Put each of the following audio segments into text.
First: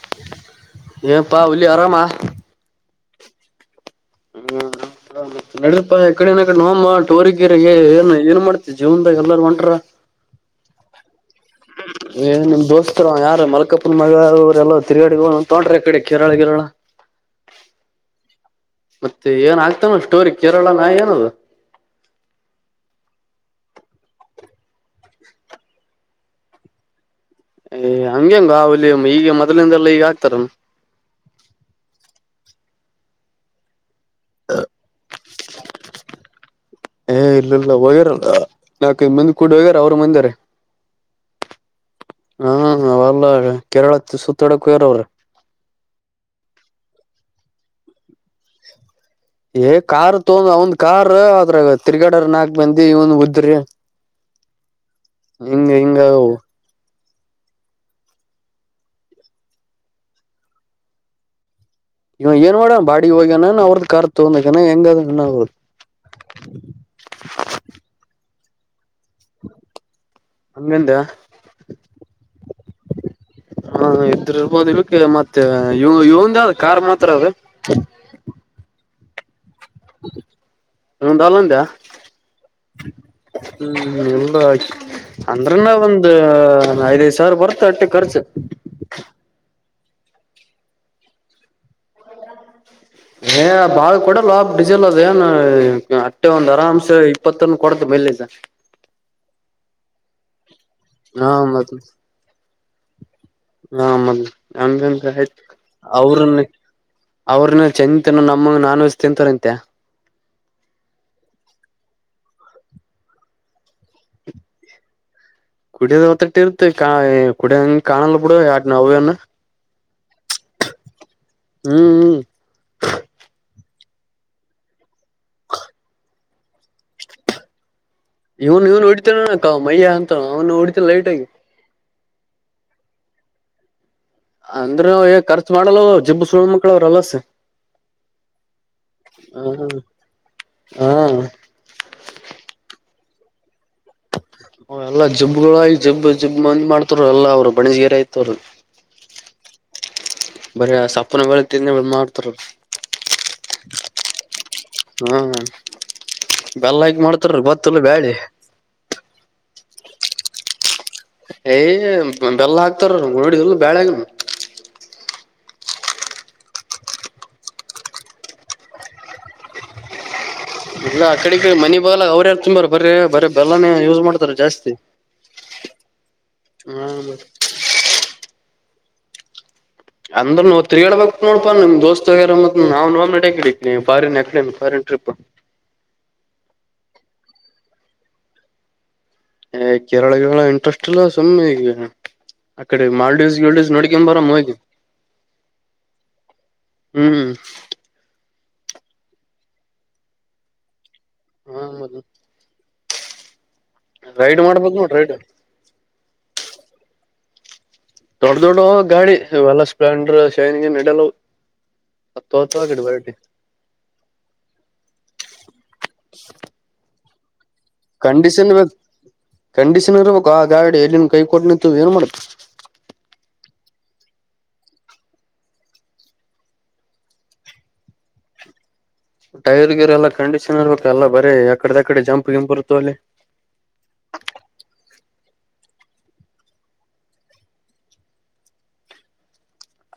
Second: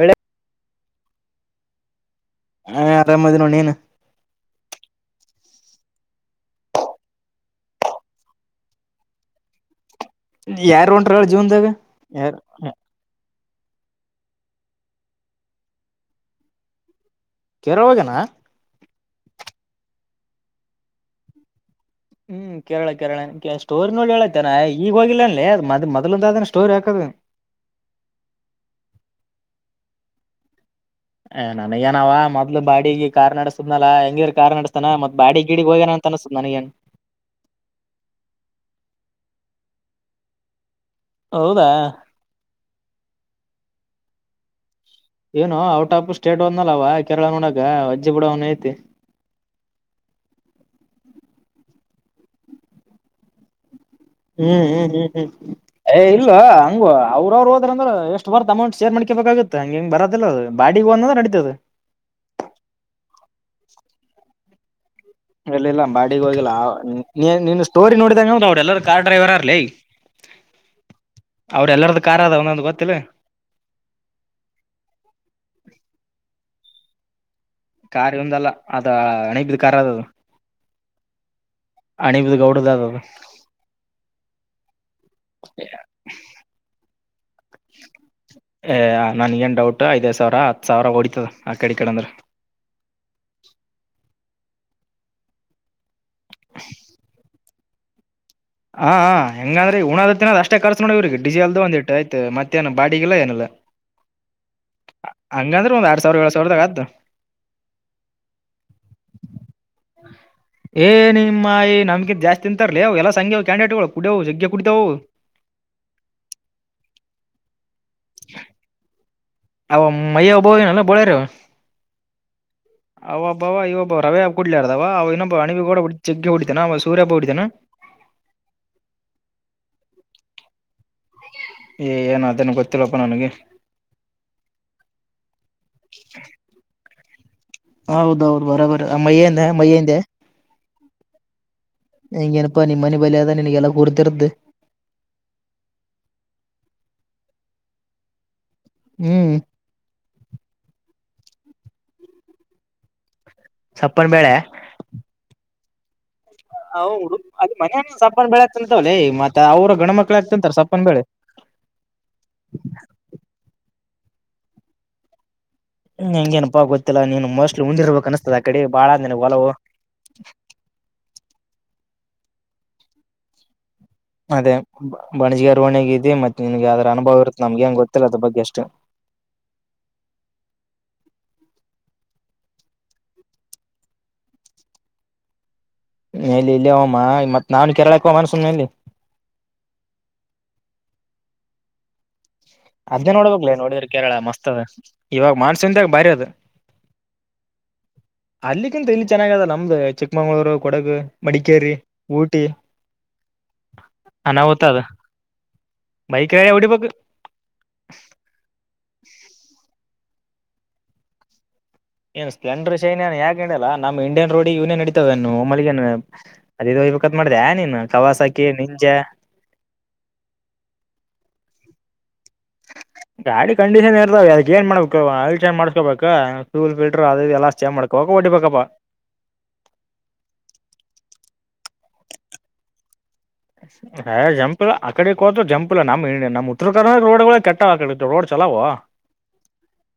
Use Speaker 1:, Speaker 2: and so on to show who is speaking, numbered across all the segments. Speaker 1: ಹ
Speaker 2: ಏನ್ಪಾ ಹುಲಿ ಆರಾಮಾ
Speaker 1: ಏ ಆರಾಮದ ನೋಡ ನೀನ
Speaker 2: [unintelligible] ಹಾ ಮತ್ತ ನಡ್ರೀಪಾ ಯಕ್ಕಡೆನ ಆಕಡೆ ನೋಮ್ಮ ಟೋರಿಗಿರೀಗೆ ಏನ್ ಏನ್ ಮಾಡ್ತೀ ಜೀವನ್ದಾಗ ಎಲ್ಲಾರ ಒಂಟರ
Speaker 1: ಯಾರ್ ಹೊಂಟ್ರ ಹೇಳ ಜೀವನ್ದಾಗ
Speaker 2: ಏ
Speaker 1: ಯಾರು
Speaker 2: ನಿಮ್ಮ ದೋಸ್ತ್ರವಾ ಯಾರ ಮ ಕಪ್ಪನ ಮಗ ಅವರೆಲ್ಲ ತಿರುಗಾಡಿ ಹೋಗ ತಗೊಂಡ್ರೆ ಆ ಕಡೆ ಕೇರಳ ಗೀರಳ
Speaker 1: ಕೆರ ಹೋಗ್ಯಾನ
Speaker 2: ಮತ್ತೆ ಏನ್ ಆಗ್ತಾನಲ್ ಸ್ಟೋರಿ ಕೇರಳ ನ ಏನದು
Speaker 1: ಹ್ಮ್ ಕೇರಳ ಕೇರಳನೇ ಸ್ಟೋರಿ ನೋಡಿ ಹೇಳತೇನ ಏ ಈಗ ಹೋಗಿಲ್ಲ ಅನ್ಲಿ ಅ ಮದ್ ಮೊದಲಿಂದಾನ ಆದ ಸ್ಟೋರಿ ಹಾಕದ.
Speaker 2: ಏ ಹಂಗೆಂಗೋ ಹುಲಿ ಈಗ ಮೊದಲಿಂದೆಲ್ಲಾ ಈಗ ಆಗ್ತಾರನ
Speaker 1: ದ್ಲ ಬಾಡಿಗೆ ಕಾರ್ ನಡಸ್ತದ್ನಲ್ಲಾ ಹೆಂಗೀರ ಕಾರ್ ನಡಸ್ತಾನ ಮತ್ ಬಾಡಿಗ್ ಗಿಡಗ್ ಹೋಗ್ಯನ ಅನಸ್ತತ್ ನನಗೇನ್.
Speaker 2: ಏ ಇಲ್ಲ ಇಲ್ಲ ಹೋಗ್ಯಾರಲ್ಲ ನಾಕ ಐದ್ಮಂದಿ ಕೂಡ ಹೋಗ್ಯಾರ ಅವ್ರ ಮಂದಾರೆ
Speaker 1: ಹೌದಾ
Speaker 2: ಹಾ ಹವಲ್ದಾಗ ಕೇರಳ ತು ಸುತ್ತೋಡ್ಯಾಕ ಹೋಗ್ಯಾರ್ ಅವ್ರ್
Speaker 1: ಏನೋ ಔಟ್ ಆಫ್ ಸ್ಟೇಟ್ ಹೋದ್ನಲ್ಲವ ಕೇರಳ ನೋಡಗಾ
Speaker 2: ಏ ಕಾರ್ ತೋಗೋಂದ್ ಅವಂದ್ ಕಾರ್ ಅದ್ರಾಗ ತಿರ್ಗಡಾರ್ ನಾಲ್ಕ್ ಮಂದಿ ಇವ್ನ್ ಉದ್ರಿ
Speaker 1: ಹ್ಮ್ ಹ್ಮ್ ಹ್ಮ್ ಹ್ಮ್
Speaker 2: ಹಿಂಗ
Speaker 1: ಏ
Speaker 2: ಹಿಂಗ
Speaker 1: ಇಲ್ವಾ ಹಂಗುವ ಅವ್ರ ಅವರು ಹೋದ್ರ ಎಷ್ಟ ಬರ್ ಅೌಂಟ್ ಶೇ ಮಾಡಕೇಬೇಕಾಗೆ ಹಗೆಂಗ ಬರದಿಲ್ಲ ಅ ಬಾಿಗೆ ಹೋದಂದ್ರೆ ನಡಿತತದ
Speaker 2: ಇವ ಏನ್ ಮಾಡಣ ಬಾಡಿ ಹೋಗ್ಯನ ಅವ್ರದ್ದ ಕಾರ್ ತಂದ ಜನ ಹೆಂಗ ಅದ
Speaker 1: ಇಲ್ಲ ಇಲ್ಲ ಬಾಡಗ್ ಹೋಗಿಲ್ಲ ನೀ ನೀನ್ ಸ್ಟೋರಿ ನೋಡಿದಂಗ ಅವ್ರಿ ಎಲ್ಲಾರೂ ಕಾರ್ ಡ್ರೈವರ ಅರ್ಲಿೀ
Speaker 2: ಹಂಗಂದ
Speaker 1: ಅವ್ರ ಎಲ್ಲಾರ್ದ ಕಾರಾರ್ ಅದ ಒಂದೊಂದು ಗೊತ್ತ
Speaker 2: ಹಾ ಇದ್ರಿರ್ಬೋದು ಇಕ್ಕೆ ಮತ್ತೆ ಇ ಇವಂದ ಯಾವ ಕಾರ್ ಮಾತ್ರ ಅದ
Speaker 1: ಕಾರ್ಯ ಒಂದಲ್ಲ ಅದ ಅಣಿಬಿದ್ ಕಾರ್ ಅದದು
Speaker 2: ಒಂದುಲ್ಲಂತ
Speaker 1: ಅಣಿಬಿದ್ ಗೌಡದ ಅದದು
Speaker 2: ಹ್ಮ್ ಎಲ್ ಅಂದ್ರನ ಒಂದ ಐದ ಸರ್ ಬರ್ತಾಟ್ಟ
Speaker 1: ಏ ನನ್ಗಏನ್ ಡೌಟ್ ಐದೈ್ ಸಾವಿರ ಹತ್ ಸಾವಿರ ಹೊಡಿತದ ಕಡೆ ಈ ಕಡೆ ಅಂದ್ರ
Speaker 2: ಬಾಗ ಕೂಡ ಲಾ ಡಿಜಲ್ ಅದ ಏನು ಮೆ ಒಂದು್ ಆರಾಮ್ಸ ಇಪ್ಪತ್ತನ್ನು ಕೊಡತು ಮೆಲ್ಲಿಸ
Speaker 1: ಹಾ ಹೆಂಗಂದ್ರೆ ಉಣದ ತಿನದ ಅಷ್ಟ್ ಷ್ಟ ಕರ್ಸ ನೋಡವ್ರ
Speaker 2: ಹಾ
Speaker 1: ಡಿಸೀಲ್ದು
Speaker 2: ಮತ್
Speaker 1: ಒಂದ ಇಟ್ಟ ಆಯ್ ಮತ್ತೇಏ ಬಾಡಿಲ್ಲ ಏನಲ್ಲ
Speaker 2: ಹ ಮದ್ ನಮಗೆಂದ ಆಯ್ತು
Speaker 1: ಒಂದ್ ಎರಡ್ ಸಾವಿರ ಏಳ್
Speaker 2: ಅವ್ರನ್ನ
Speaker 1: ಸಾವಿರದಾಗ ಆದ್ದು
Speaker 2: ಅವ್ರನ್ನ ಚಂದ ತಿ ನಮ್ಮ ನಾನ್ ವೆಜ್ ತಿಂತಾರಂತೆ
Speaker 1: ಏ ನಿಮ್ಮಾಯಿ ನಮಗೆ [unintelligible] ಜಾಸ್ತಿ ಅಂತರ್ಲಿ ಅವು ಎಲ್ಲ ಸಂಘ್ಯವು ಕ್ಯಾಂಡಿಡೇಟ್ಗಳು ಕುಡವು ಜಗ್ಗೆ ಕುಡತವು
Speaker 2: ಕುಡಿಯದ ಹೊತ್ತಟ್ಟ ಇರುತ್ತ ಕುಡಿಯಂಗ ಕಾಣಲ್ಲ ಬಿಡ ಯ ನಾವ್ಯನ
Speaker 1: ಆ ಮಯ ಬಲ್ಲ ಬೊಳರ
Speaker 2: ಹ್ಮ್ ಹ್ಮ್
Speaker 1: ಆ ಬ ಇವ ರವೆ ಹಬ ಕುಡ್ಲಾರದವ ಅವವು ಇನ್ನೊಬ್ ಅಣಿೂಡ ಚಗ್ಿ ಹೊಡಿತತಾನ ಅವ ಸೂರ್ಯ ಹಬ ಹ ಹೊಡಿತಾನಾ
Speaker 2: ಇವನ್ ಇವನ್ ಹೊಡಿತರಣ ಕ ಮಯ್ಯ ಅಂತ ಅವ್ನು ನೋಡ
Speaker 1: ಏ ಏನ್ ಅದನ್ ಗೊತ್ತಿಲ್ಲಪ್ಪ ನನಗೆ
Speaker 2: ಅಂದ್ರ ರ್ಚು ಮಾಡಲ್ಲವ ಜಿಬು ಸುಳ್ [unintelligible] ಮಕ್ಳ ಅವ್ರ ಅಲಸ
Speaker 1: ಹೌದೌದು ಬರಬರ ಮಯಿಂದ
Speaker 2: ಹ
Speaker 1: ಮಯಂದ
Speaker 2: ಹ
Speaker 1: ಹಂಗಗೆಏನಪಾ ನಿಮ್ಮ ಮನೆ ಬಲಿಿಯದ ನಿನ್ಗೆಲ್ಲ ಕೂರ್ತಿರ್ದ್
Speaker 2: ಹ ಎಲ್ಲಾ ಜಿಬ್ಗಳಾಗಿ ಜಬ್ ಜಿಬ್ ಮಂದ್ ಮಾಡ್ತವ ಎಲ್ಲ ಅವರು ಬಣಿಜ್ಗೀರ ಐತವರು
Speaker 1: ಹ್ಮ್
Speaker 2: ಬರ ಸಪ್ಪನ ಬೆಳೆ ತಿಿಂದ ಮಾಡ್ತಾರ
Speaker 1: ಸಪ್ಪನ್ ಬೇಳೆ
Speaker 2: ಹಾ ಬೆಲ್ಲ
Speaker 1: ಹ
Speaker 2: ಹಾಕಿ ಮಾಡ್ತಾರ
Speaker 1: ಅ
Speaker 2: ಗೊತ್ತಲ್ಲ
Speaker 1: ಮನ
Speaker 2: ಬ್ಯಾಳಿ
Speaker 1: ಸಪ್ಪಾನ್ ಬೆಳೆ ಆಗ್ತಂತವಲ್ಲೇ ಮತ್ತ ಅವರು ಗಣ ಮಕ್ಳ ಆಗ್ತಂತಾರೆ ಸಪ್ಪನ್ ಬೆಳೆ
Speaker 2: ಏಯ್ ಬೆಲ್ಲ ಹಾಕ್ತಾರ ನೋಡಿದಲ್ಲ ಬ್ಯಾಳ್ಯಾಗ
Speaker 1: ಹ್ಮ ಹೆಂಗಗೆನಪ್ಪ ಗೊತ್ತಿಲ್ಲಾ ನೀನು ಮೋಸ್ಟ್ಲಿ ಮುಂದಿರ್ಬೇಕಕ್ ಅನ್ಸ್ತದ ಆ ಕಡೆ ಬಾಳ ಅಂದ ಹೊಲವು
Speaker 2: ಇಲ್ಲ ಆ ಕಡೆಗೆ ಮನಿ ಬಾಗಲ ಅವ್ರ ಎಲ್ಲ ತುಂಬಾರ ಬರ್ರ ಬರ ಬೆಲ್ಲಾನ
Speaker 1: ಅದೇ ಬಣಜಿಗೆ ಅರವಣೆಗೆಗ ಇಿ ಮತ್ತೆ ನಿನ್ಗೆ ಯಾವದ್
Speaker 2: ಹಾ
Speaker 1: ಅನುಭವ ಇರುತ್ತೆ ನಮ್ಗೆ ಏನ್ ಗೊತ್ತಿಲ್ಲ ಅದ್ರ ಬಗ್ಗೆ ಅಷ್ಟು
Speaker 2: ಅಂದ್ರ ನೋ ತಿರುಗಾಡಬೇಕಕ್ ನೋಡ್ಪಾ ನಿಮ್ ದೋಸ್ತ್್ಯಾರ ಮತ್ ನಾವು ನ್ ನಡಡಾರಿಿನ ಟ್ರಿಪ್
Speaker 1: ಎಲ್ಲಿ ಇಲ್ಲೇ ಹಮ್ಮ ಮತ್ ನಾನು ಕೆರಳಕ್ಕೆ ಮನ್ಸುಲ್ಲಿ
Speaker 2: ಹ ಕೇರಳಲ್ಲ ಇಂಟ್ರೆಸ್ಟ್ ಇಲ್ಲ ಸುಮ್ಮಿ
Speaker 1: ಅದೇ ನೋಡ್ಬಕ್ಲ ನೋಡಿದ್ರ ಕೇರಳ ಮತ್ದ್ ಇವಾಗ ಮಾನ್ಸೂನ್ಾಗ ಬಾರಿ ಅದ್
Speaker 2: ಹ್ಮ್
Speaker 1: ಅಲ್ಲಿಕ್ಕಿಂತ ಇಲ್ಲಿ ಚೆನ್ನಾಗ ಅದ ನಮ್ದು ಚಿಕ್ಕಮಂಗ್ಗಳೂರು ಕೊಡಗು
Speaker 2: ಹ
Speaker 1: ಮಡಿಕೇರಿ ಊಟಿ
Speaker 2: ರೈಡ್ ಮಾಡ್ಬೇಕ್
Speaker 1: ಅನ್ನಾವತದ
Speaker 2: ನೋಡ್ ರೈಡ್
Speaker 1: ಬೈಕ ರ ಎವಿ ಬ
Speaker 2: ದೊಡ್ಡ ದೊಡ್ಡ ಗಾಡಿ ಇವೆಲ್ಲ ಸ್ಪ್ಲೆಂಡರ್ ಶೈನಿಗೆ ನಡಲ್ಲ
Speaker 1: ಏನ್ ಸ್ಪ್ಲೆಂಡರ್ ಶೈನ್ ಏನ್ ಹಾಕಂಡಲ್ಲಾ ನಮ್ಮ್ ಇಂಡಿಯನ್ ರೋಡ್ ಯೂನಿಯನ್ ಇಡಿತತಾವಏಮ್ಮಗ ಮಾಡ ನೀ [unintelligible]
Speaker 2: ಕಂಡೀಷನ್ ಇು ಕಂಡೀಷನ್ ಇರ್ಬೇಕು ಆ ಗಾಡಿ ಎಲ್ಲಿನ್ ಕೈ ಕೊಟ್ಟನಂತ ಏನ್ ಮಾಡ್ತು
Speaker 1: ಗಾಡಿ ಕಂಡೀಷನ್ ಇರ್ತಾವ ಅದ ಏನ್ ಮಾಡ್ಬೇಕು ಅಲ್ಲಿ ಚೆಕ್ ಮಾಡ್ಸ್ಕೋಬೇಕು ಫ್ಯಲ್ ಫಿಲ್ಟರ್ ಅಲ್ಲ ಚೆಕ್ ಮಾಡ್ ಕೋಕವಾಟಿ ಪಕಪ್ಪಾ
Speaker 2: ಟೈರ್ ಗಿರ್ ಎಲ್ಲಾ ಕಂಡೀಷನ್ ಇರ್ಬೇಕ ಎಲ್ಲ ಬರೀ ಯಕಡದಕಡೆ ಜಂಪ್ ಗಂಪ್ ಇರ್ತ ಅಲ್ಲಿ
Speaker 1: ಹ ಜಂಪ್ಲ ಆಕಡೆ ಕೋದರು ಜಂಪ್ ನಮ್ ನಮ್ಮ ಉತ್ರ ಕರ್ನಾಟಕ ರೋಡ್ಗಳ ಕೆಟ್ಟಡೆ ರೋಡ್ ಚಲಾವ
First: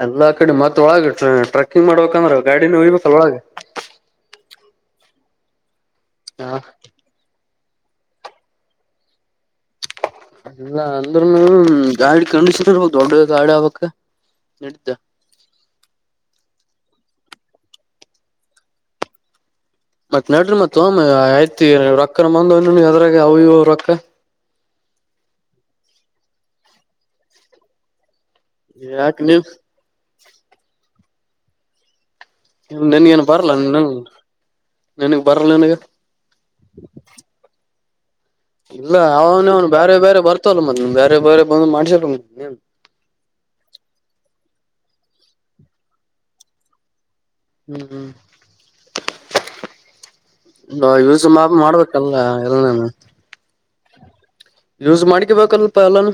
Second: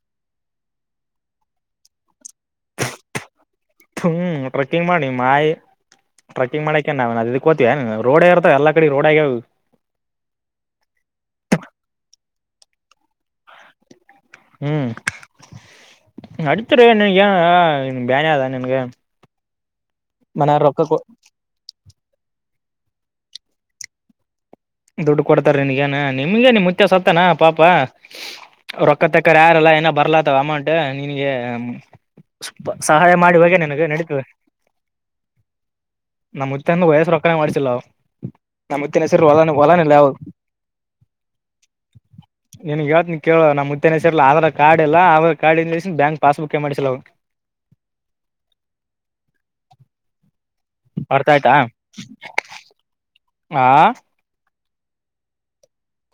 Speaker 2: ಎಲ್ಲಾ ಕಡೆ ಮತ್ತತ್ ಒಳಗ ಟ್ರೆಕ್ಕಿಂಗ್ ಮಾಡ್ಬೇಕಂದ್ರೆ ಗಾಡಿನ ಹೋಗ್ಬೇಕ ಒಳಗ
Speaker 1: ಹ್ಮ್ ಟ್ರೆಕ್ಕಿಂಗ್ ಮಾಡಿ ಮಾಯಿ
Speaker 2: ಹಾ
Speaker 1: ಟ್ರೆಕ್ಕಿಂಗ್ ಮಾಡಕ ನ ಅವ ಅ ೋತ [unintelligible] ರೋಡ್ ಇರ್ತ ಎಲ್ಲಾ ಕಡೆ ರೋಡ್ ಆಗ್ಯ
Speaker 2: ಅಲ್ಲ ಅಂದ್ರ ಗಾಡಿ ಕಂಡೀಷನ್ರ್ ಹೋಗ ದೊಡ್ಡ ಗಾಡಿ ಆಬಕ್ಕ
Speaker 1: ಹ್ಮ್ ಅಡತರು ಏ ಬ್ಯಾನಾದಾ ನಿನಗೆ
Speaker 2: ಮತ್ ನಡ್ರಿ ಮತ್ತ ಆ ಆಯ್ತಿ ರೊಕ್ಕನ ಬಂದ ಅದ್ರಾಗ ಅ ಇ ರೊಕ್ಕ
Speaker 1: ದುಡ್ಡು ಕೊಡ್ತಾರನ್ಗೇನ ನಿಮ್ಗೆ ನಿ ಮುಚ್ಚ ಸತ್ತಾನ ಪಾಪ ರೊಕ್ಕ
Speaker 2: ಯಾಕ
Speaker 1: ತಕ್ಕರ್
Speaker 2: ನೀವ್
Speaker 1: ಯಾರಲ್ಲ ಏನ ಬರ್ಲಾತ್ತವ ಅಮೌಂಟ್ ನಿನಗೆ ಸ್ವಲ್ಪ ಸಹಾಯ
Speaker 2: ನನ್ಗೇನ್
Speaker 1: ಮಾಡಿ
Speaker 2: ಬರಲ್ಲ
Speaker 1: ಬಗ್ಗೆ ನಿನಗೆ
Speaker 2: ನನ್
Speaker 1: ನಡೀತವೆ
Speaker 2: ನನ್ಗ್ ಬರಲ್ಲ ನನ್ಗ
Speaker 1: ನಮ್ಮ ಮುತ್ತಂದ ವಯಸ್ಸ ರೊಕಾರ ಮಾಡಿಸಿಲ್ಲವು
Speaker 2: ಇಲ್ಲ ಅವನು ಇವ ಬೇರೆ
Speaker 1: ಯಾವು
Speaker 2: ಬೇರೆ ಬರ್ತಲ್ಲ ಮದ್ ಬೇರೆ ಬೇರೆ ಬಂದ ಮಾಡ್ಸರ್ಬೇಕ ನೀ
Speaker 1: ನಿನ್ಗ್ ಹೇಳ್ತೀನಿ ಕೇಳು ನಮ್ಮ ಮುತ್ಯನ ಹೆಸರ್ಲ ಆಧಾರ್ ಕಾರ್ಡ್ ಎಲ್ಲ ಆಧಾರ್ ಕಾರ್ಡ್ ಇ ಬ್ಯಾಂಕ್ ಪಾಸ್ ಬುಕ್ ಮಾಡ್ಸಲ ಅವನು
Speaker 2: ಹ್ಮ್ [inaudible] ಯೂಸ್
Speaker 1: ಅರ್ಥ
Speaker 2: ಮಾ
Speaker 1: ಆಯ್ತಾ
Speaker 2: ಮಾಡ್ಬೇಕಲ್ಲ ಎಲ್ನನು
Speaker 1: ಆ
Speaker 2: ಯೂಸ್ ಮಾಡ್ಕ ಬಲ್ಪ ಎಲ್ಲಾನ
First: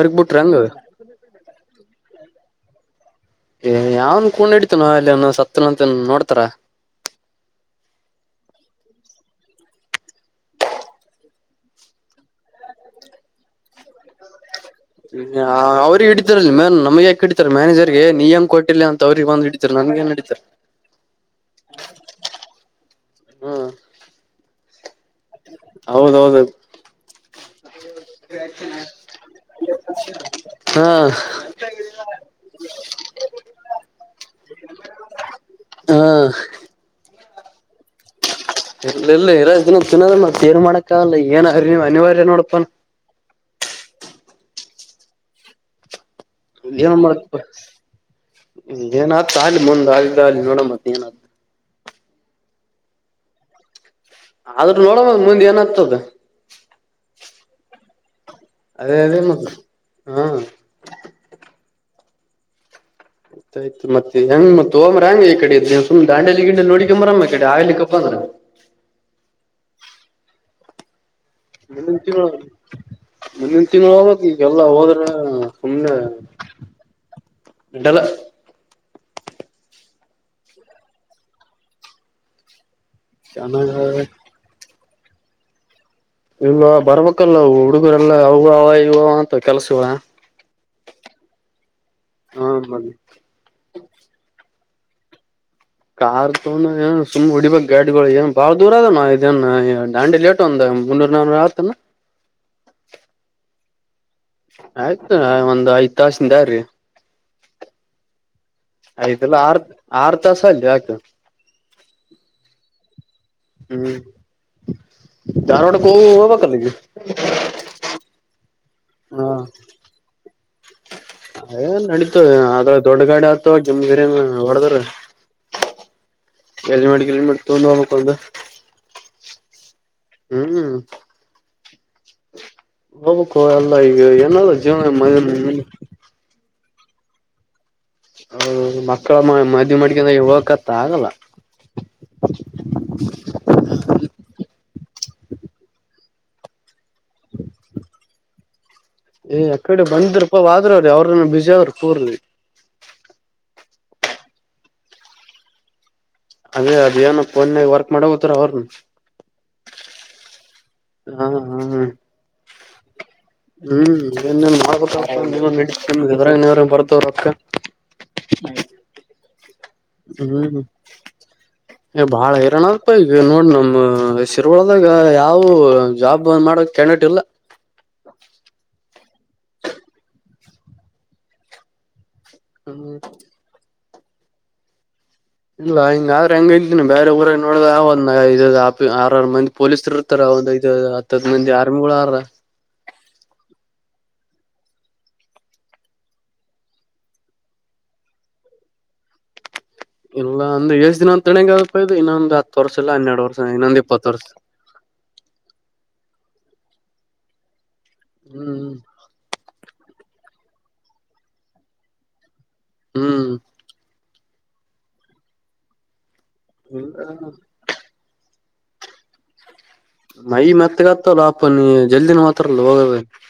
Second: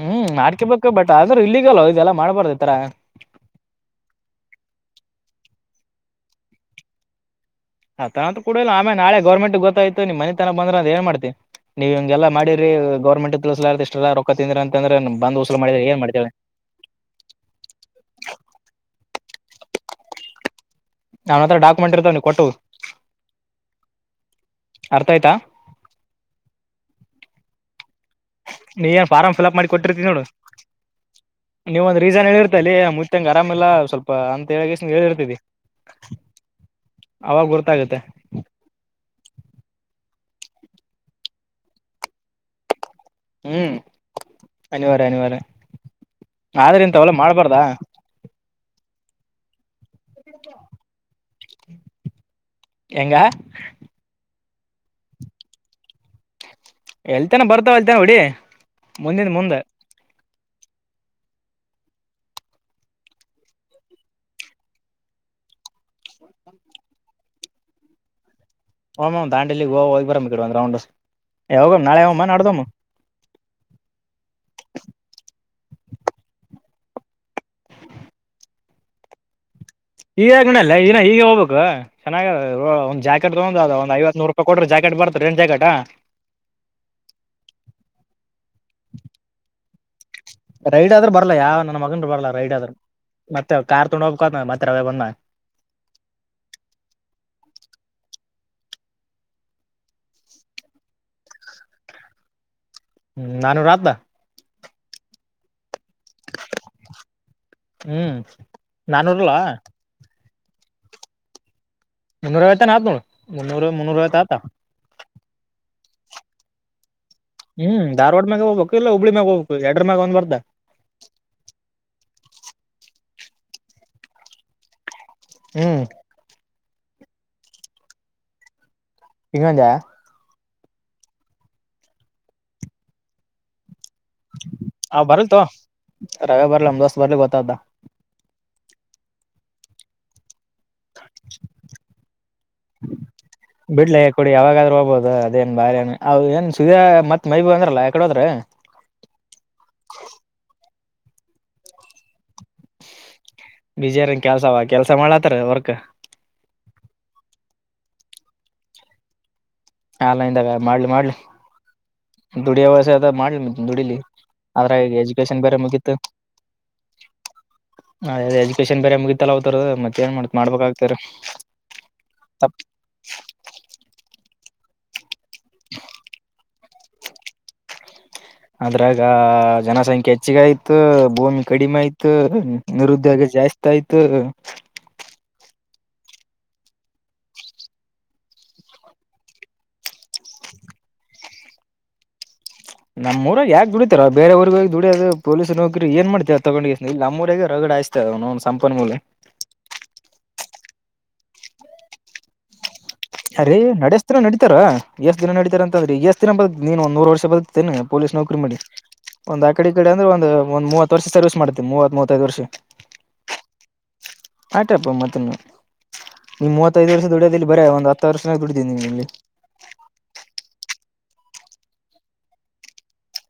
Speaker 1: ಹ್ಮ್ ನಾಡ್ಕ ಬು ಬಟ್ ಆದ್ರೂ ಇಲ್ಲಿಗಲ್ ಇದೆಲ್ಲಾ ಮಾಡಬಾರದು ಇತರ
Speaker 2: ಏ ಯಾವನ್ ಕೂಣ ಇಡ್ತ ನ ಅಲ್ಲಿ ಸತ್ತನ ಅಂತ ನೋಡ್ತಾರ
Speaker 1: ಆ ತನತ್ಡಲ್ಲ ಆಮೆ ನಾಳ ಗರ್ಮೆಂಟ್ ಗೊತ್ತಾಯ್ ನೀನ್ ಮಿ ತನ ಬಂದ್ರಂದ ಅ ಏ ಮಾಡ್ತಿ ನೀವ್ಗೆಲ್ಲ ಮಾಡಿರಿ ಗರ್ಮೆಂಟ್ ತಿಳಸಲಾರ ಇಷ್ಟಲ್ಲ ರೊಕ್ಕ ತಿಂದ್ರಿ ಅಂ
Speaker 2: ಹ ಅವ್ರ ಹಡಿದಾರ ನಮ್ ಯಾಕ ಹಡಿತತಾರ ಮ್ಯಾನೇಜರ್ಗೆ ನಿಯಮ್ ಕೊಟ್ಟಿಲ್ಲ ಅಂತರು [inaudible] ಇವ್ ನಡಿತಾರೆ ನನ್ ಏನ್ ನಡೀತರ್
Speaker 1: ನಾವನ್ ಹತ್ರ ಡಾಕ್ಯುಮೆಂಟ್ ಇರ್ತವ ನೀ ಕೊಟ್ಟು ಅರ್ಥ ಆಯ್ತಾ
Speaker 2: ಹೌದೌದದು
Speaker 1: ನೀ ಏ ಫಾರ್ಮ್ ಫಿಲ್ಅಪ್ ಮಾಡಿ ಕೊಟ್ಟಿರ್ತ ನೋಡು
Speaker 2: ಹಾ
Speaker 1: ನೀವ ಒಂದ್ ರೀಸನ್ ಹೇಳಿರ್ತ ಅಲ್ಲಿ ಮುತಂಗಗೆ ಆರಾಮಲ್ಲ ಸ್ವಲ್ಪ ಅಂತ ಹೇಳಗ ಹೇಳಿರ್ತತಿ [inaudible]
Speaker 2: ಹಾ
Speaker 1: ಅವಾಗರುತ್ತ [inaudible]
Speaker 2: ಎಲ್ಲ ಎಲ್ಲ ಹರ್ತ ನ ಚೆನ್ನಾದ ಏನ್ ಮಾಡಾಕ್ಕಲ್ಲ ಏನ್ ಅ ಅನಿವಾರ್ಯ ನೋಡಪನ್
Speaker 1: ಹ್ಮ್ ಅನಿವಾರ್ಯ ಅನಿವಾರ್ಯ ಆದ್ರ ಇಂತವಲ್ಲ ಮಾಡ್ಬಾರ್ದಾ
Speaker 2: ಏನ್ತ ತಾಣ ಮುಂದ್ ಆದ್ದ ಅ ನೋಡ ಮತ್ತೆ ಏನತ
Speaker 1: ಎಂಗ
Speaker 2: ಆದ್ರ ನೋಡ ಮುಂದೆ ಏನಾಗ್ತದ
Speaker 1: ಎಲ್ತಾನ ಬರ್ತಾವ ಅಲ್ತಾನ ಹೊಡಿ
Speaker 2: ಅದೇ ಅದೇ
Speaker 1: ಮುಂದಿನ
Speaker 2: ಮತ್ತೆ
Speaker 1: ಮುಂದೆ
Speaker 2: ಹಾ ಆಯ್ ಆಯ್ತತ್ ಹೆಂಗ್ ಮತ್ ಹೋರ ಹೆಂಗ ಈ ಕಡೆ ಸುಡಲಿ ಗಿಂಡಲ್ಲಿ ನೋಡಕ್ರಮ್ಮ ಈ ಕಡೆ ಆಲಿ ಕ [inaudible]
Speaker 1: ಹಓ ದಾಂಡಲಿ ಹ ಹೋಗ್ ಬರ ಒಂದ್ ರೌಂಡ್ಗ್ ನಾಳೆ ಹಮ್ಮ ನಡ್ದಮ್ಮ
Speaker 2: ಮುಂದಿನ್ ತಿಂಗಳು ಹೋಗ್ಬೇಕು ಈಗೆಲ್ಲ ಹೋದ್ರೆ ಸುಮ್ನೆ ಗಟಲ್ಲ [inaudible]
Speaker 1: ಈಗಗ್ನಲ್ಲ ಈ ಈಗಗೆ ಹೋಗ್ಬೇಕು ಚೆನ್ನ ಒ ಜಾಕೆಟ್ ತಗ
Speaker 2: ಚೆನ್ನಾಗ
Speaker 1: ಒಂದು ಐವತ್ತಮೂರು ರೂಪಾಯಿ ಕೊಟ್ಟ್ರ ಜಾಕೆಟ್ ಜಾಟ್ ಬರ್ತ ರೆ ಎ ಜಾಕೆಟಾ
Speaker 2: ಇಲ್ವಾ ಬರ್ಬೇಕಲ್ಲ ಹುಡುಗರೆಲ್ಲ ಅವು ಅವ ಇವ ಅವ ಅಂತ ಕೆಲ್ಸುವ.
Speaker 1: ರೈಡ್ ಆದ್ರ ಬರ್ಲಾ ಯಾವ ನನ್ ಮಗಂದ್ ಬರಲ್ಲಾ
Speaker 2: ಹ
Speaker 1: ರೈಡ್ ಆದ್ರ
Speaker 2: ಮ
Speaker 1: ಮತ್ತೆ ಅವರ್ ಕಾರ್ ತಗೊಂಡ್ ಹೋಗಬೇಕು ಅದನ್ ಮತ್ತ್ [unintelligible]
Speaker 2: ಕಾರ್ ತೋಗೊಂಡ್ರ ಏನ್ ಸುಮ್ ಹೊಡಿಬೇಕ್ ಗಾಡಿಗೋಳ್ ಏನ್ ಬಾಳ ದೂರ ಅದನ್ ಇದೇನ್ ದಾಂಡೇಲಿ ಎಟ್ಟ್ ಒಂದ್ ಒಂದ್ ಮುನ್ನೂರು, ನಾನೂರ್ ಆತನ್.
Speaker 1: ಹ್ಮು ನಾನೂರ್ ಆತ್ಲಾ.
Speaker 2: ಆಯ್ತು ಅಣ್ಣಾ ಒಂದ್ ಐದ್ ತಾಸಿಂದೀ [unintelligible]
Speaker 1: ಹ್ಮ್ ನಾನೂರ್ಲ್ಲ
Speaker 2: ಆಯ್ತಲ್ಲ ಆರ್ ಆರ್ ತಾಸ್ ಅಲ್ಲೀಯಾಕ್.
Speaker 1: ಮುನ್ನೂರು [unintelligible] ಮುನ್ನೂರು ಮುನ್ನೂರು [unintelligible]
Speaker 2: [unintelligible] ಅಲ್ಲಿಗಿ.
Speaker 1: ಹ್ಮು ಧಾರ್ವಾಡ ಮ್ಯಾಗ ಹೋಗಬೇಕು ಇಲ್ಲ ಹುಬ್ಳಿ ಮ್ಯಾಗ ಹೋಗಬೇಕು ಎಡರ ಮ್ಯಾಗ ಒಂದ್ [unintelligible]
Speaker 2: ಅದೇನ್ ನಡೀತದ ಆದ್ರ ದೊಡ್ಡ ಗಾಡಿ ಆತವ್ ಜಿಮ್ [unintelligible] ಹೊಡದ್ರ.
Speaker 1: ಹ್ಮು
Speaker 2: [unintelligible]
Speaker 1: ಹಿಂಗ್ ಅಂದ್ಯಾ.
Speaker 2: ಹ್ಮು ಹೋಗ್ಬೇಕೊ ಅಲ್ಲ ಇ ಎ ಏನದ್ ಜೀವನ [unintelligible]
Speaker 1: ಇಲ್ಲ ಒಂದ್ ವರ್ಷ ಬರ್ಲಿ [unintelligible]
Speaker 2: ಹೌದ್ ಹೌದು ಮಕ್ಕಳ್ [unintelligible]
Speaker 1: ಬಿಡ್ಲೇ ಕೊಡಿ ಯಾವಾಗಾದ್ರೂ [unintelligible] ಹೌದ ಅದೇನ್ ಬಾಳ್ ಏನ್ ಅವೇನ್ ಸುದ್ಯಾ ಮತ್ತ್ ಮೈ [unintelligible]
Speaker 2: ಎ ಅಕಡೆ ಬಂದ್ರಪಾ ಹೋದ್ರ ಅವ್ರ ಯಾರೋ ಬಿಜಾಪುರಿಗಿ.
Speaker 1: [unintelligible] ಕೆಲ್ಸವಾ ಕೆಲ್ಸ ಮಾಡಾತ್ತಾರ ವರ್ಕ್.
Speaker 2: ಅದೇ ಅದೇನ್ ಫೋನ್ಯಗ್ ವರ್ಕ್ ಮಾಡ ಹೋತಾರ ಅವ್ರ್ನ.
Speaker 1: ಆನ್ಲೈನ್ದಾಗ ಮಾಡ್ಲಿ ಮಾಡ್ಲಿ
Speaker 2: ಹ
Speaker 1: ದುಡಿಯೋ ವಯಸ ಮಾಡ್ಲಿ ದುಡಿಲಿ
Speaker 2: ಹ್ಮ್ ಏನೇನ್
Speaker 1: ಅದ್ರಾಗ್
Speaker 2: ಮಾಡ್ಬೇಕಪ್ಪ
Speaker 1: ಎಜುಕೇಶನ್
Speaker 2: ನೀವ
Speaker 1: ಬೇರೆ ಮುಗಿತ್ತು.
Speaker 2: ಇದ್ರಾಗ ನೀವ್ರ ಬರ್ತವ ರೊಕ್ಕ
Speaker 1: ಅ ಎಜುಕೇಶನ್ ಬೇರೆ ಮುಗಿತ್ತಲ್ಲ ಅವತುರ್ದು ಮತ್ತೇನ್ ಮಾಡ ಮಾಡ್ಬೇ [unintelligible]
Speaker 2: ಎ ಬಾಳ ಹೈರಣ ಆತ್ [unintelligible] ಟ್ರೊಲ್ದಾಗ ಯಾವು ಅ ಜಾಬ್ ಮಾಡೋ ಕ್ಯಾಂಡೇಟ್ ಇಲ್ಲ.
Speaker 1: ಅದ್ರಾಗ ಆ ಜನಸಂಖ್ಯೆ ಹೆಚ್ಚಿಗೆ ಆಯ್ತು ಭೂಮಿ ಕಡಿಮೆ ಆಯ್ ಯ್ತು
Speaker 2: ಹ್ಮ
Speaker 1: ನಿರುದ್ಯೋಗ ಜಾಸ್ತಿ ಆಯ್ತು.
Speaker 2: ಇಲ್ಲಾ ಹಿಂಗ್ ಆದ್ರ [unintelligible] ಬ್ಯಾರೆ ಊರಾಗ್ ನೋಡದಾ ಆರ ಆರ್ ಮಂದಿ ಪೊಲೀಸರ್ ಇರ್ತಾರ್. [unintelligible] ಹತ್ತ [unintelligible] ಮಂದಿ [unintelligible]
Speaker 1: ನಮ್ಮ್ಊರಾಗ ಯಾಕ್ ದುಡಿತಾರ ಬೇರೆ ಊರಿಗೋಗಿ ದುಡಿಯದ ಪೊಲೀಸ್ ನೌಕರಿ ಏನ್ ಮಾಡ್ತಿಯ ತಗೊಂಡೋ ಇ ನಮ್ಮ ಊರಾಗ ರಗಡ್ [unintelligible] ನೌನ್ ಸಂಪನ್ಮೂಲ.
Speaker 2: ಇಲ್ಲ ಅಂದ ಎಷ್ಟ್ ದಿನ ಅಂತ [unintelligible] ಇನ್ನೊಂದು ಹತ್ತ ವರ್ಷ. ಇಲ್ಲ ಹನ್ನೆರಡು ವರ್ಷ
Speaker 1: ಅರೇ
Speaker 2: ಇನ್ನೊಂದ್ ಇಪ್ಪತ್ತು
Speaker 1: ನಡೇಸ್ತರ
Speaker 2: ವರ್ಷ
Speaker 1: ನಡೀತಾರ ಎಷ್ಟ ದಿನ ನಡೀತಾರ ಅಂತ [unintelligible] ಎಷ್ಟ ದಿನ ಬದಕ್ತಿ ನೀನ್ ಒಂದ ನೂರು ವರ್ಷ ಬದಕ್ತಿ ಏನ್ ಪೊಲೀಸ್ ನೌಕರಿ ಮಾಡಿ
Speaker 2: ಹ್ಮ್
Speaker 1: ಒಂದ ಕಡೆ ಕಡೆ ಒಂದ್ ಅಂದ್ರ ಒಂದ ಮೂವತ್ತ್ ವರ್ಷ ಸರ್ವಿಸ್ ಮಾಡ್ತಿ ಮೂವತ್ತ್, ಮೂವತ್ತೈದ್ ವರ್ಷ.
Speaker 2: ಹ್ಮು
Speaker 1: [unintelligible] ಮತ್ತ್ ಇನ್ನ್ ನೀಮ್ ಮೂವತ್ತೈದು ವರ್ಷ ದುಡಿಯೋದಿಲ್ಲಿ ಬರೇ ಒಂದ್ ಹತ್ತ್ [unintelligible] ದುಡಿದಿನಿ ಇಲ್ಲಿ.
Speaker 2: [unintelligible]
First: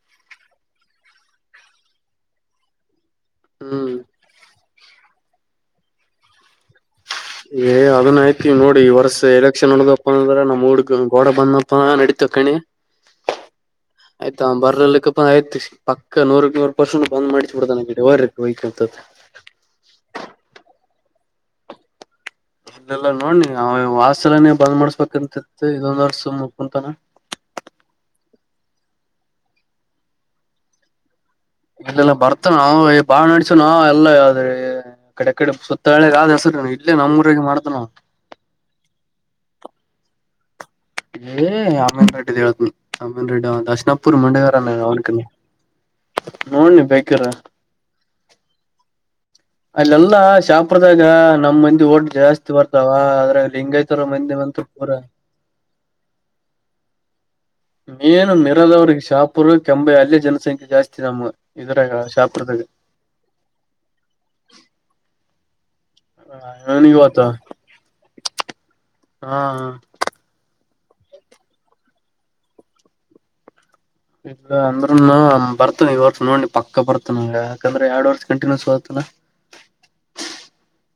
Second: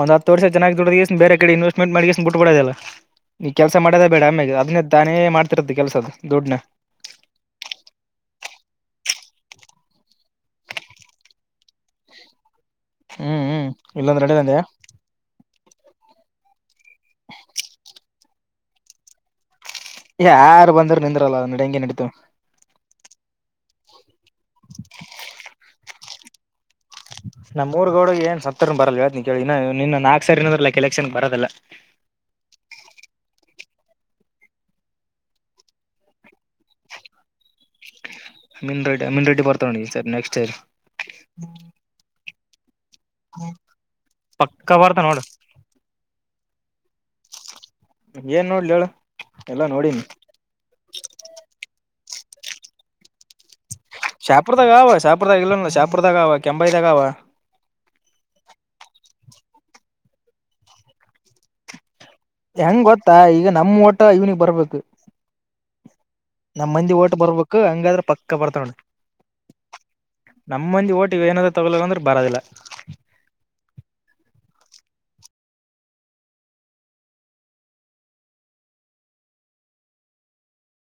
Speaker 1: ಒಂದ್ ಹತ್ತು ವರ್ಷ ಚನ್ನಾಗಿ ದುಡ್ದಷ್ಟ ಬೇರೆ ಕಡೆ ಇನ್ವೆಸ್ಮಂಟ್ ಮಡ್ಗಿಸಿ ಬಿಟ್ಬಡೋದಲ್ಲ. ನೀ ಕೆಲ್ಸ
Speaker 2: ಹ್ಮ್
Speaker 1: ಮಾಡದೇ ಬೇಡ ಆಮ್ಯೆಗೆ ಅದನ್ನೇ ತಾನೇ ಮಾಡ್ತಿರುತ್ತೆ ಕೆಲ್ಸದ ದುಡ್ನ.
Speaker 2: ಎ ಅದನ್ನ ಆಯ್ತಿ ನೋಡಿ ವರ್ಷ ಎಲೆಕ್ಷನ್ [unintelligible] ಅಂದ್ರ ನಮ್ [unintelligible] ಗೋಡ [unintelligible] ತಕನಿ
Speaker 1: ಹ್ಮು ಹ್ಮು.
Speaker 2: ಆಯ್ತ್ ಅವ್ ಬರ್ಲಿಕ್ಕಪ್ಪ ಆಯ್ತ್ ಪಕ್ಕ ನೂರಕ್ ನೂರ್ ಪರ್ಸೆಂಟ್ ಬಂದ್ ಮಾಡಿಸಿ ಬಿಡತಾನ [unintelligible] ಹ್ಕತ
Speaker 1: ಯಾರು ಬಂದರು ನಿಂದ್ರಲ್ಲಡ ನಡಿಯಂಗೇ ನಡೀತ.
Speaker 2: ಇಲ್ಲೆಲ್ಲಾ ನೋಡ್ನಿ ಅವ ವಾಸ್ ಎಲನೇ ಬಂದ್ ಮಾಡ್ಸ್ಬೇಕಂತ ಇದೊಂದ್ ವರ್ಷ ಮುಕುಂತಾನ.
Speaker 1: ನಮ್ಮ್ ಮೂರ್ ಗೋಡಗ್ ಏನ್ ಸತ್ತರ್ ಬರಲ್ಲ ಹೇಳ್ತನಿ ಕೇಳಿ ಇನ್ನ ನಾಲ್ಕ್ ಸರ್ ನದಾಕ್ ಎಲೆಕ್ಷನ್ ಬರದಲ್ಲ.
Speaker 2: ಇಲ್ಲೆಲ್ಲಾ ಬರ್ತಾನ ಬಾಳ ನಡ್ಸನ ಅದೆಲ್ಲ ಎ ಕಡೆ ಕಡೆ ಸುತ್ತ ಒಗ ಆದ್ ಹೆಸರು ಇಲ್ಲೇ ನಮ್ಮ ಊರಾಗ ಮಾಡ್ತಾನವ.
Speaker 1: ಮೀನ್ ರೆಡಿ ಮೀನ್ ರಡ್ಡಿ ಬರ್ತವಿ ಸರಿ ನೆಕ್ಸ್ಟ್ ಯಾರ್
Speaker 2: ಏ ಅಮೀನ್ ರೆಡ್ ತಿಳತನಿ ಅಮನ್ ರೆಡ್ಡ ಅವ ದರ್ಶಣಾಪುರ್ ಮಂಡಗಾರ
Speaker 1: ಪಕ್ಕ ಬರ್ತಾನ
Speaker 2: ಅವ.
Speaker 1: ನೋಡು
Speaker 2: ನೋಡ್ನ ನೀ ಬೇಕರ.
Speaker 1: ಏನ್ ನೋಡ್ಲಿ ಹೇಳು ಎಲ್ಲಾ ನೋಡಿನಿ
Speaker 2: ಅಲ್ಲೆಲ್ಲಾ ಶಾಪ್ರದಾಗ ನಮ್ಮ ಮಂದಿ ಓಟ ಜಾಸ್ತಿ ಬರ್ತಾವ ಅದ್ರಾಗ ಲಿಂಗ್
Speaker 1: ಶಾಪುರ್ದಾಗ ಅವ ಶಾಪರದಾಗ ಇಲ್ಲ ಶಾಪುರ್ದಾಗ ಅವ ಕೆಂಬಾಯ್ದಾಗ ಅವ.
Speaker 2: ಮೀನ ಮಿರದವ್ರಿಗೆ ಶಾಪುರ್ ಕೆಂಬೆ ಅಲ್ಲೇ ಜನಸಂಖ್ಯೆ ಜಾಸ್ತಿ ನಮ್ಮ ಇದ್ರರಾಗ
Speaker 1: ಹೆಂಗ್ ಗೊತ್ತಾ ಈಗ ನಮ್ ಊಟ ಇವ್ನಿಗೆ ಬರ್ಬೇಕ. ನಮ ಮಂದಿ
Speaker 2: ಅವನಿಗೆ
Speaker 1: ಓಟ
Speaker 2: ಇವತ್ತ
Speaker 1: ಬರ್ಬೇಕು ಹಂಗಾದ್ರೆ ಪಕ್ಕ ಬರ್ತಾ ನೋಡ.
Speaker 2: ಹಾ
Speaker 1: ನಮ್ಮ ಮಂದಿ ಓಟಿಗೆ ಏನ್ರ ತೊಗೊಲಕ್ಕ ಅಂದ್ರೆ ಬರದಿಲ್ಲ.
Speaker 2: ಇ ಅಂದ್ರ ಬರ್ತ ಈ ವರ್ಷ ನೋಡ್ ಪಕ್ಕ ಬರ್ತನ ಯಾಕಂದ್ರೆ ಎರಡ್ ವರ್ಷ ಕಂಟಿನ್ಯೂಸ್ಗತನ. [inaudible]